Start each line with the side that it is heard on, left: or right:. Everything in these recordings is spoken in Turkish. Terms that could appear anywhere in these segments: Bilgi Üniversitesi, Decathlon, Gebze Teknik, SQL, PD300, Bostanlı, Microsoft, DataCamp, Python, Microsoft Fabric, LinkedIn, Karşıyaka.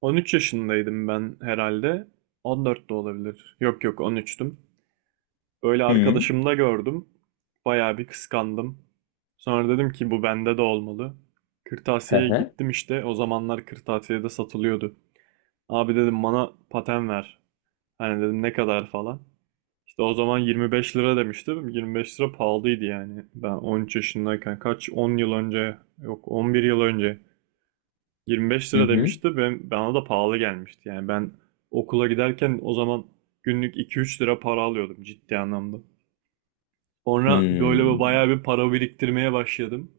right: 13 yaşındaydım ben herhalde. 14 de olabilir. Yok yok 13'tüm. Böyle
left: Hı.
right: arkadaşımda gördüm. Bayağı bir kıskandım. Sonra dedim ki bu bende de olmalı.
left: Hı
right: Kırtasiye'ye
left: hı.
right: gittim işte. O zamanlar kırtasiyede satılıyordu. Abi dedim bana paten ver. Hani dedim ne kadar falan. İşte o zaman 25 lira demiştim. 25 lira pahalıydı yani. Ben 13 yaşındayken kaç 10 yıl önce yok 11 yıl önce. 25
left: Hı
right: lira
left: hı.
right: demişti. Ben, bana da pahalı gelmişti. Yani ben okula giderken o zaman günlük 2-3 lira para alıyordum ciddi anlamda. Sonra böyle bir
left: Hmm.
right: bayağı bir para biriktirmeye başladım.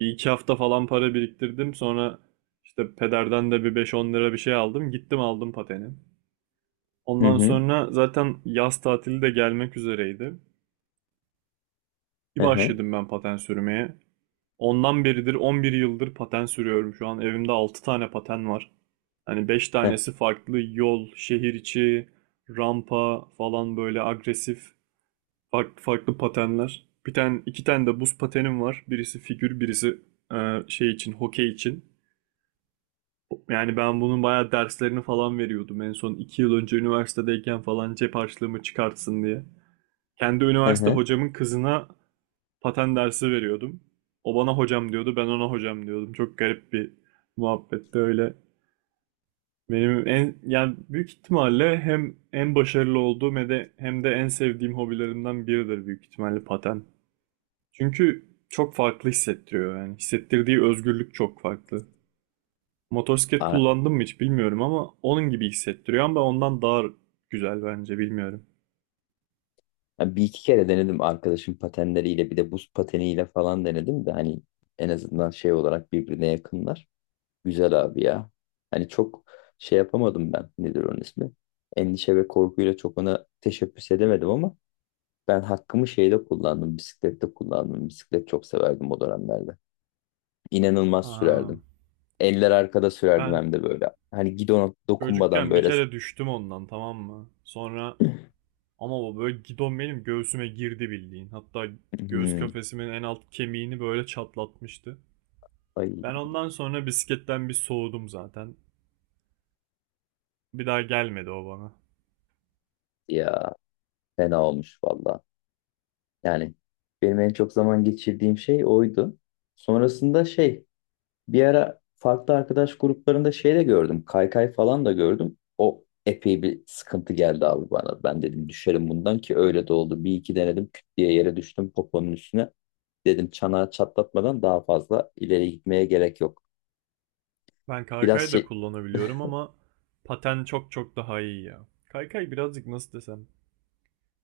right: Bir iki hafta falan para biriktirdim. Sonra işte pederden de bir 5-10 lira bir şey aldım. Gittim aldım pateni.
left: Hı
right: Ondan
left: hı.
right: sonra zaten yaz tatili de gelmek üzereydi. Bir
left: Hı hı.
right: başladım ben paten sürmeye. Ondan beridir 11 yıldır paten sürüyorum şu an. Evimde 6 tane paten var. Hani 5
left: Hı
right: tanesi farklı yol, şehir içi, rampa falan böyle agresif farklı farklı patenler. Bir tane iki tane de buz patenim var. Birisi figür, birisi şey için, hokey için. Yani ben bunun bayağı derslerini falan veriyordum. En son 2 yıl önce üniversitedeyken falan cep harçlığımı çıkartsın diye. Kendi
left: hı.
right: üniversite
left: Hı.
right: hocamın kızına paten dersi veriyordum. O bana hocam diyordu, ben ona hocam diyordum. Çok garip bir muhabbetti öyle. Benim en yani büyük ihtimalle hem en başarılı olduğum hem de en sevdiğim hobilerimden biridir büyük ihtimalle paten. Çünkü çok farklı hissettiriyor yani. Hissettirdiği özgürlük çok farklı. Motosiklet
left: Aa,
right: kullandım mı hiç bilmiyorum ama onun gibi hissettiriyor ama ondan daha güzel bence bilmiyorum.
left: bir iki kere denedim arkadaşım patenleriyle bir de buz pateniyle falan denedim de hani en azından şey olarak birbirine yakınlar. Güzel abi ya. Hani çok şey yapamadım ben. Nedir onun ismi? Endişe ve korkuyla çok ona teşebbüs edemedim ama ben hakkımı şeyde kullandım. Bisiklette kullandım. Bisiklet çok severdim o dönemlerde. İnanılmaz
right: Aa,
left: sürerdim. Eller arkada sürerdim
right: ben
left: hem de böyle. Hani gidona dokunmadan
right: çocukken bir
left: böyle.
right: kere düştüm ondan, tamam mı? Sonra ama o böyle gidon benim göğsüme girdi bildiğin. Hatta göğüs
left: Hmm.
right: kafesimin en alt kemiğini böyle çatlatmıştı.
left: Ay
right: Ben ondan sonra bisikletten bir soğudum zaten. Bir daha gelmedi o bana.
left: ya, fena olmuş valla. Yani benim en çok zaman geçirdiğim şey oydu. Sonrasında şey, bir ara farklı arkadaş gruplarında şey de gördüm. Kaykay falan da gördüm. O epey bir sıkıntı geldi abi bana. Ben dedim düşerim bundan ki öyle de oldu. Bir iki denedim, küt diye yere düştüm poponun üstüne. Dedim çanağı çatlatmadan daha fazla ileri gitmeye gerek yok.
right: Ben
left: Biraz
right: kaykay da
left: şey...
right: kullanabiliyorum ama paten çok çok daha iyi ya. Kaykay birazcık nasıl desem.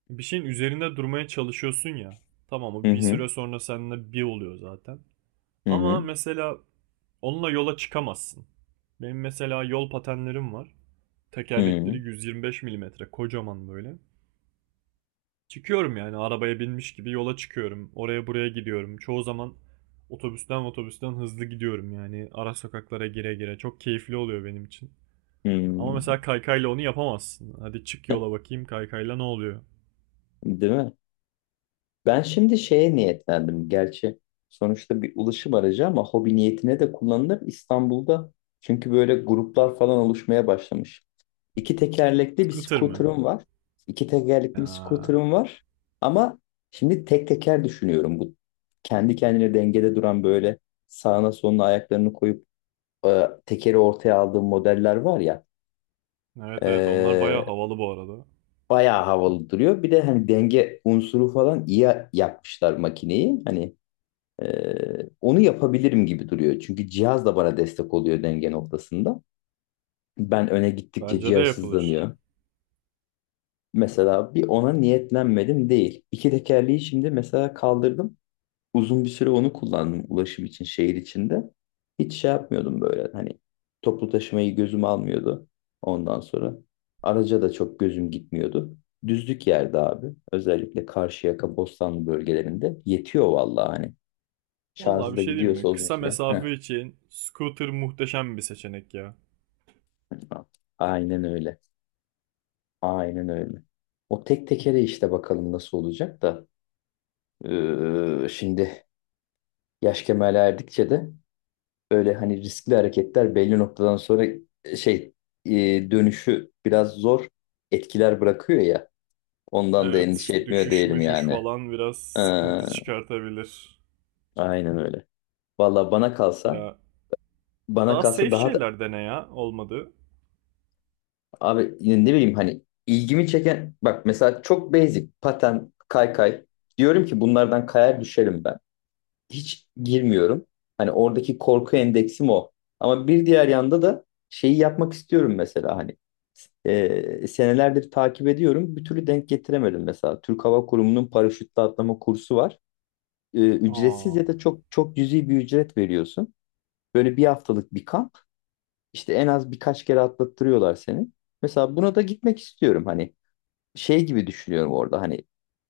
right: Bir şeyin üzerinde durmaya çalışıyorsun ya. Tamam
left: Hı
right: o bir
left: hı,
right: süre sonra seninle bir oluyor zaten.
left: hı
right: Ama
left: hı,
right: mesela onunla yola çıkamazsın. Benim mesela yol patenlerim var. Tekerlekleri
left: hı
right: 125 milimetre kocaman böyle. Çıkıyorum yani arabaya binmiş gibi yola çıkıyorum. Oraya buraya gidiyorum. Çoğu zaman otobüsten hızlı gidiyorum yani. Ara sokaklara gire gire. Çok keyifli oluyor benim için.
left: hı,
right: Ama mesela kaykayla onu yapamazsın. Hadi çık
left: hı.
right: yola bakayım kaykayla ne oluyor?
left: Değil mi? Ben şimdi şeye niyetlendim. Gerçi sonuçta bir ulaşım aracı ama hobi niyetine de kullanılır İstanbul'da. Çünkü böyle gruplar falan oluşmaya başlamış. İki tekerlekli bir
right: Scooter mı?
left: scooter'ım var. İki tekerlekli bir
right: Ya.
left: scooter'ım var. Ama şimdi tek teker düşünüyorum. Bu kendi kendine dengede duran böyle sağına soluna ayaklarını koyup tekeri ortaya aldığım modeller var ya.
right: Evet evet onlar bayağı
left: E,
right: havalı bu arada.
left: Bayağı havalı duruyor. Bir de hani denge unsuru falan iyi yapmışlar makineyi. Hani onu yapabilirim gibi duruyor. Çünkü cihaz da bana destek oluyor denge noktasında. Ben öne gittikçe
right: Bence de
left: cihaz
right: yapılır.
left: hızlanıyor. Mesela bir ona niyetlenmedim değil. İki tekerleği şimdi mesela kaldırdım. Uzun bir süre onu kullandım ulaşım için şehir içinde. Hiç şey yapmıyordum böyle hani, toplu taşımayı gözüm almıyordu ondan sonra. Araca da çok gözüm gitmiyordu. Düzlük yerde abi, özellikle Karşıyaka, Bostanlı bölgelerinde yetiyor vallahi hani.
right: Vallahi
left: Şarjı
right: bir
left: da
right: şey diyeyim
left: gidiyorsa
right: mi?
left: uzun
right: Kısa
left: süre. Heh.
right: mesafe için scooter muhteşem bir seçenek ya.
left: Aynen öyle. Aynen öyle. O tek tekere işte bakalım nasıl olacak da. Şimdi yaş kemale erdikçe de öyle hani riskli hareketler belli noktadan sonra şey, dönüşü biraz zor etkiler bırakıyor ya. Ondan da endişe
right: Evet,
left: etmiyor
right: düşüş
left: değilim
right: müşüş
left: yani.
right: falan biraz
left: Ee,
right: sıkıntı çıkartabilir.
left: aynen öyle. Valla bana kalsa,
right: Ya
left: bana
right: daha
left: kalsa
right: safe
left: daha da,
right: şeyler dene ya olmadı.
left: abi yine ne bileyim hani ilgimi çeken bak mesela çok basic paten kaykay, diyorum ki bunlardan kayar düşerim ben. Hiç girmiyorum. Hani oradaki korku endeksim o. Ama bir diğer yanda da şeyi yapmak istiyorum mesela hani, senelerdir takip ediyorum. Bir türlü denk getiremedim mesela. Türk Hava Kurumu'nun paraşütle atlama kursu var. Ücretsiz
right: Aa,
left: ya da çok çok cüzi bir ücret veriyorsun. Böyle bir haftalık bir kamp. İşte en az birkaç kere atlattırıyorlar seni. Mesela buna da gitmek istiyorum, hani şey gibi düşünüyorum orada hani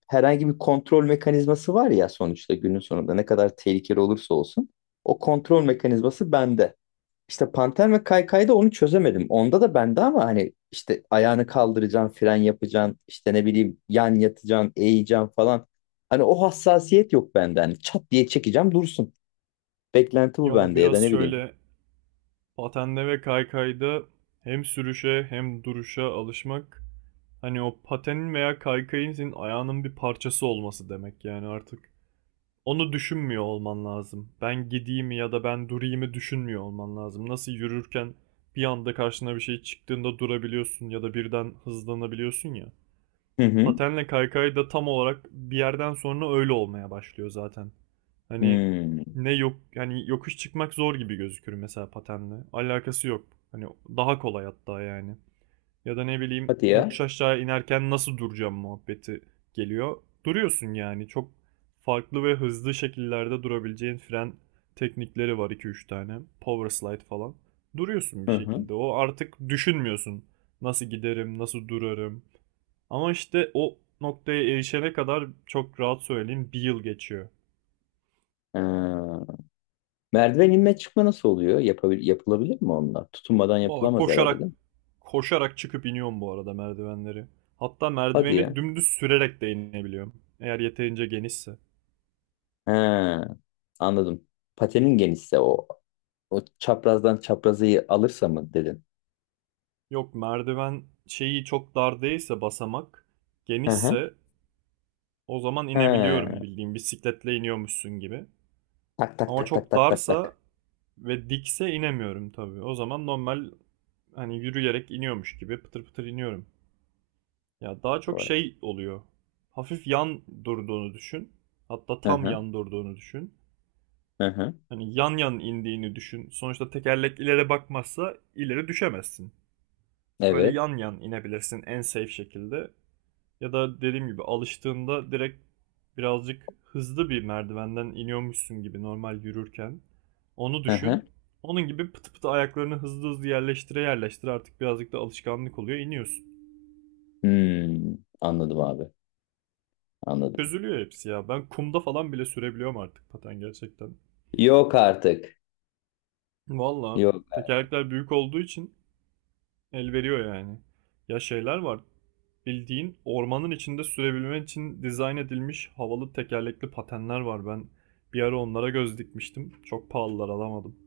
left: herhangi bir kontrol mekanizması var ya, sonuçta günün sonunda ne kadar tehlikeli olursa olsun o kontrol mekanizması bende. İşte Panter ve Kaykay'da onu çözemedim. Onda da bende ama hani işte ayağını kaldıracaksın, fren yapacaksın, işte ne bileyim yan yatacaksın, eğeceksin falan. Hani o hassasiyet yok bende. Hani çat diye çekeceğim dursun. Beklenti
right: ya
left: bu
right: o
left: bende ya
right: biraz
left: da ne bileyim.
right: şöyle patenle ve kaykayda hem sürüşe hem duruşa alışmak. Hani o patenin veya kaykayın senin ayağının bir parçası olması demek yani artık. Onu düşünmüyor olman lazım. Ben gideyim ya da ben durayımı düşünmüyor olman lazım. Nasıl yürürken bir anda karşına bir şey çıktığında durabiliyorsun ya da birden hızlanabiliyorsun ya.
left: Hı hı.
right: Patenle kaykay da tam olarak bir yerden sonra öyle olmaya başlıyor zaten. Hani
left: Hmm.
right: ne yok yani yokuş çıkmak zor gibi gözükür mesela patenle. Alakası yok. Hani daha kolay hatta yani. Ya da ne bileyim
left: Hadi ya.
right: yokuş aşağı inerken nasıl duracağım muhabbeti geliyor. Duruyorsun yani çok farklı ve hızlı şekillerde durabileceğin fren teknikleri var iki üç tane. Power slide falan. Duruyorsun bir
left: Hı hı.
right: şekilde. O artık düşünmüyorsun. Nasıl giderim, nasıl durarım. Ama işte o noktaya erişene kadar çok rahat söyleyeyim bir yıl geçiyor.
left: Ha. Merdiven inme çıkma nasıl oluyor? Yapılabilir mi onlar? Tutunmadan
right: Valla
left: yapılamaz herhalde değil
right: koşarak
left: mi?
right: koşarak çıkıp iniyorum bu arada merdivenleri. Hatta
left: Hadi ya.
right: merdiveni dümdüz sürerek de inebiliyorum. Eğer yeterince genişse.
left: Ha, anladım. Patenin genişse o çaprazdan çaprazı alırsa mı dedin?
right: Yok merdiven şeyi çok dar değilse basamak
left: Hı hı.
right: genişse o zaman inebiliyorum
left: Ha.
right: bildiğin bisikletle iniyormuşsun gibi.
left: Tak tak
right: Ama
left: tak tak
right: çok
left: tak tak tak.
right: darsa ve dikse inemiyorum tabii. O zaman normal hani yürüyerek iniyormuş gibi pıtır pıtır iniyorum. Ya daha çok
left: Doğru.
right: şey oluyor. Hafif yan durduğunu düşün. Hatta
left: Hı
right: tam
left: hı.
right: yan durduğunu düşün.
left: Hı hı.
right: Hani yan yan indiğini düşün. Sonuçta tekerlek ileri bakmazsa ileri düşemezsin. Öyle
left: Evet.
right: yan yan inebilirsin en safe şekilde. Ya da dediğim gibi alıştığında direkt birazcık hızlı bir merdivenden iniyormuşsun gibi normal yürürken. Onu
left: Hı
right: düşün.
left: hı.
right: Onun gibi pıtı pıtı ayaklarını hızlı hızlı yerleştire yerleştire artık birazcık da alışkanlık oluyor iniyorsun.
left: Hmm, anladım abi. Anladım.
right: Çözülüyor hepsi ya. Ben kumda falan bile sürebiliyorum artık paten gerçekten.
left: Yok artık.
right: Valla
left: Yok.
right: tekerlekler büyük olduğu için el veriyor yani. Ya şeyler var. Bildiğin ormanın içinde sürebilmen için dizayn edilmiş havalı tekerlekli patenler var. Ben bir ara onlara göz dikmiştim. Çok pahalılar alamadım.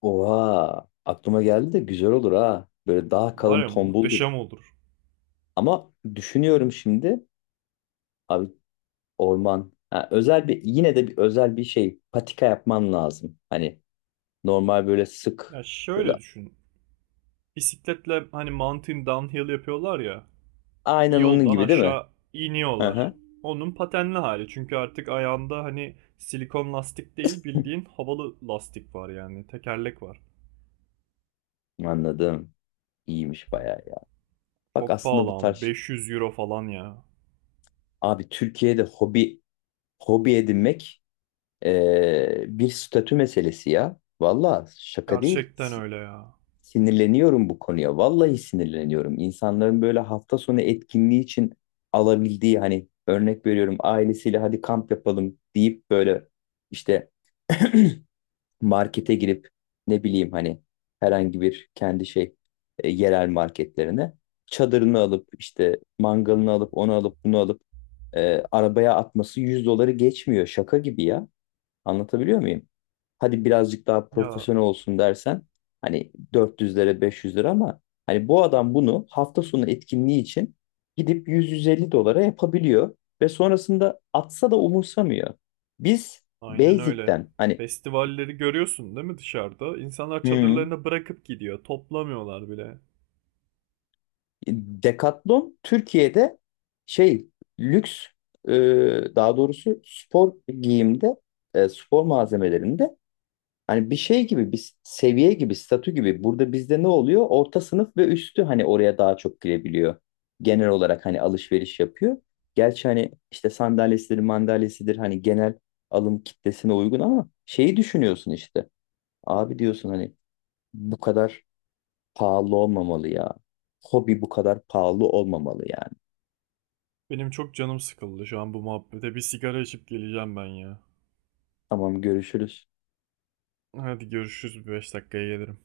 left: Oha. Aklıma geldi de güzel olur ha. Böyle daha
right: Var
left: kalın
right: ya
left: tombuldur.
right: muhteşem olur.
left: Ama düşünüyorum şimdi. Abi, orman. Ha, özel bir, yine de bir özel bir şey patika yapman lazım. Hani normal böyle sık
right: Ya
left: böyle,
right: şöyle düşün. Bisikletle hani mountain downhill yapıyorlar ya. Bir
left: aynen onun
right: yoldan
left: gibi değil mi?
right: aşağı
left: Hı
right: iniyorlar.
left: hı.
right: Onun patenli hali. Çünkü artık ayağında hani silikon lastik değil bildiğin havalı lastik var yani. Tekerlek var.
left: Anladım. İyiymiş bayağı ya. Bak
right: Çok
left: aslında
right: pahalı
left: bu tarz
right: ama
left: şey,
right: 500 euro falan ya.
left: abi Türkiye'de hobi edinmek bir statü meselesi ya. Valla şaka değil.
right: Gerçekten öyle ya.
left: Sinirleniyorum bu konuya. Vallahi sinirleniyorum. İnsanların böyle hafta sonu etkinliği için alabildiği, hani örnek veriyorum, ailesiyle hadi kamp yapalım deyip böyle işte markete girip ne bileyim hani herhangi bir kendi şey, yerel marketlerine çadırını alıp işte mangalını alıp onu alıp bunu alıp arabaya atması 100 doları geçmiyor. Şaka gibi ya. Anlatabiliyor muyum? Hadi birazcık daha
right: Ya
left: profesyonel olsun dersen hani 400 lira 500 lira, ama hani bu adam bunu hafta sonu etkinliği için gidip 100-150 dolara yapabiliyor ve sonrasında atsa da umursamıyor. Biz
right: aynen öyle.
left: basic'ten hani,
right: Festivalleri görüyorsun değil mi dışarıda? İnsanlar
left: hmm,
right: çadırlarını bırakıp gidiyor. Toplamıyorlar bile.
left: Decathlon Türkiye'de şey lüks, e, daha doğrusu spor giyimde, spor malzemelerinde, hani bir şey gibi, bir seviye gibi, statü gibi. Burada bizde ne oluyor? Orta sınıf ve üstü hani oraya daha çok girebiliyor. Genel olarak hani alışveriş yapıyor. Gerçi hani işte sandalyesidir, mandalyesidir, hani genel alım kitlesine uygun ama şeyi düşünüyorsun işte. Abi diyorsun hani bu kadar pahalı olmamalı ya. Hobi bu kadar pahalı olmamalı yani.
right: Benim çok canım sıkıldı şu an bu muhabbete. Bir sigara içip geleceğim ben ya.
left: Tamam, görüşürüz.
right: Hadi görüşürüz. Bir 5 dakikaya gelirim.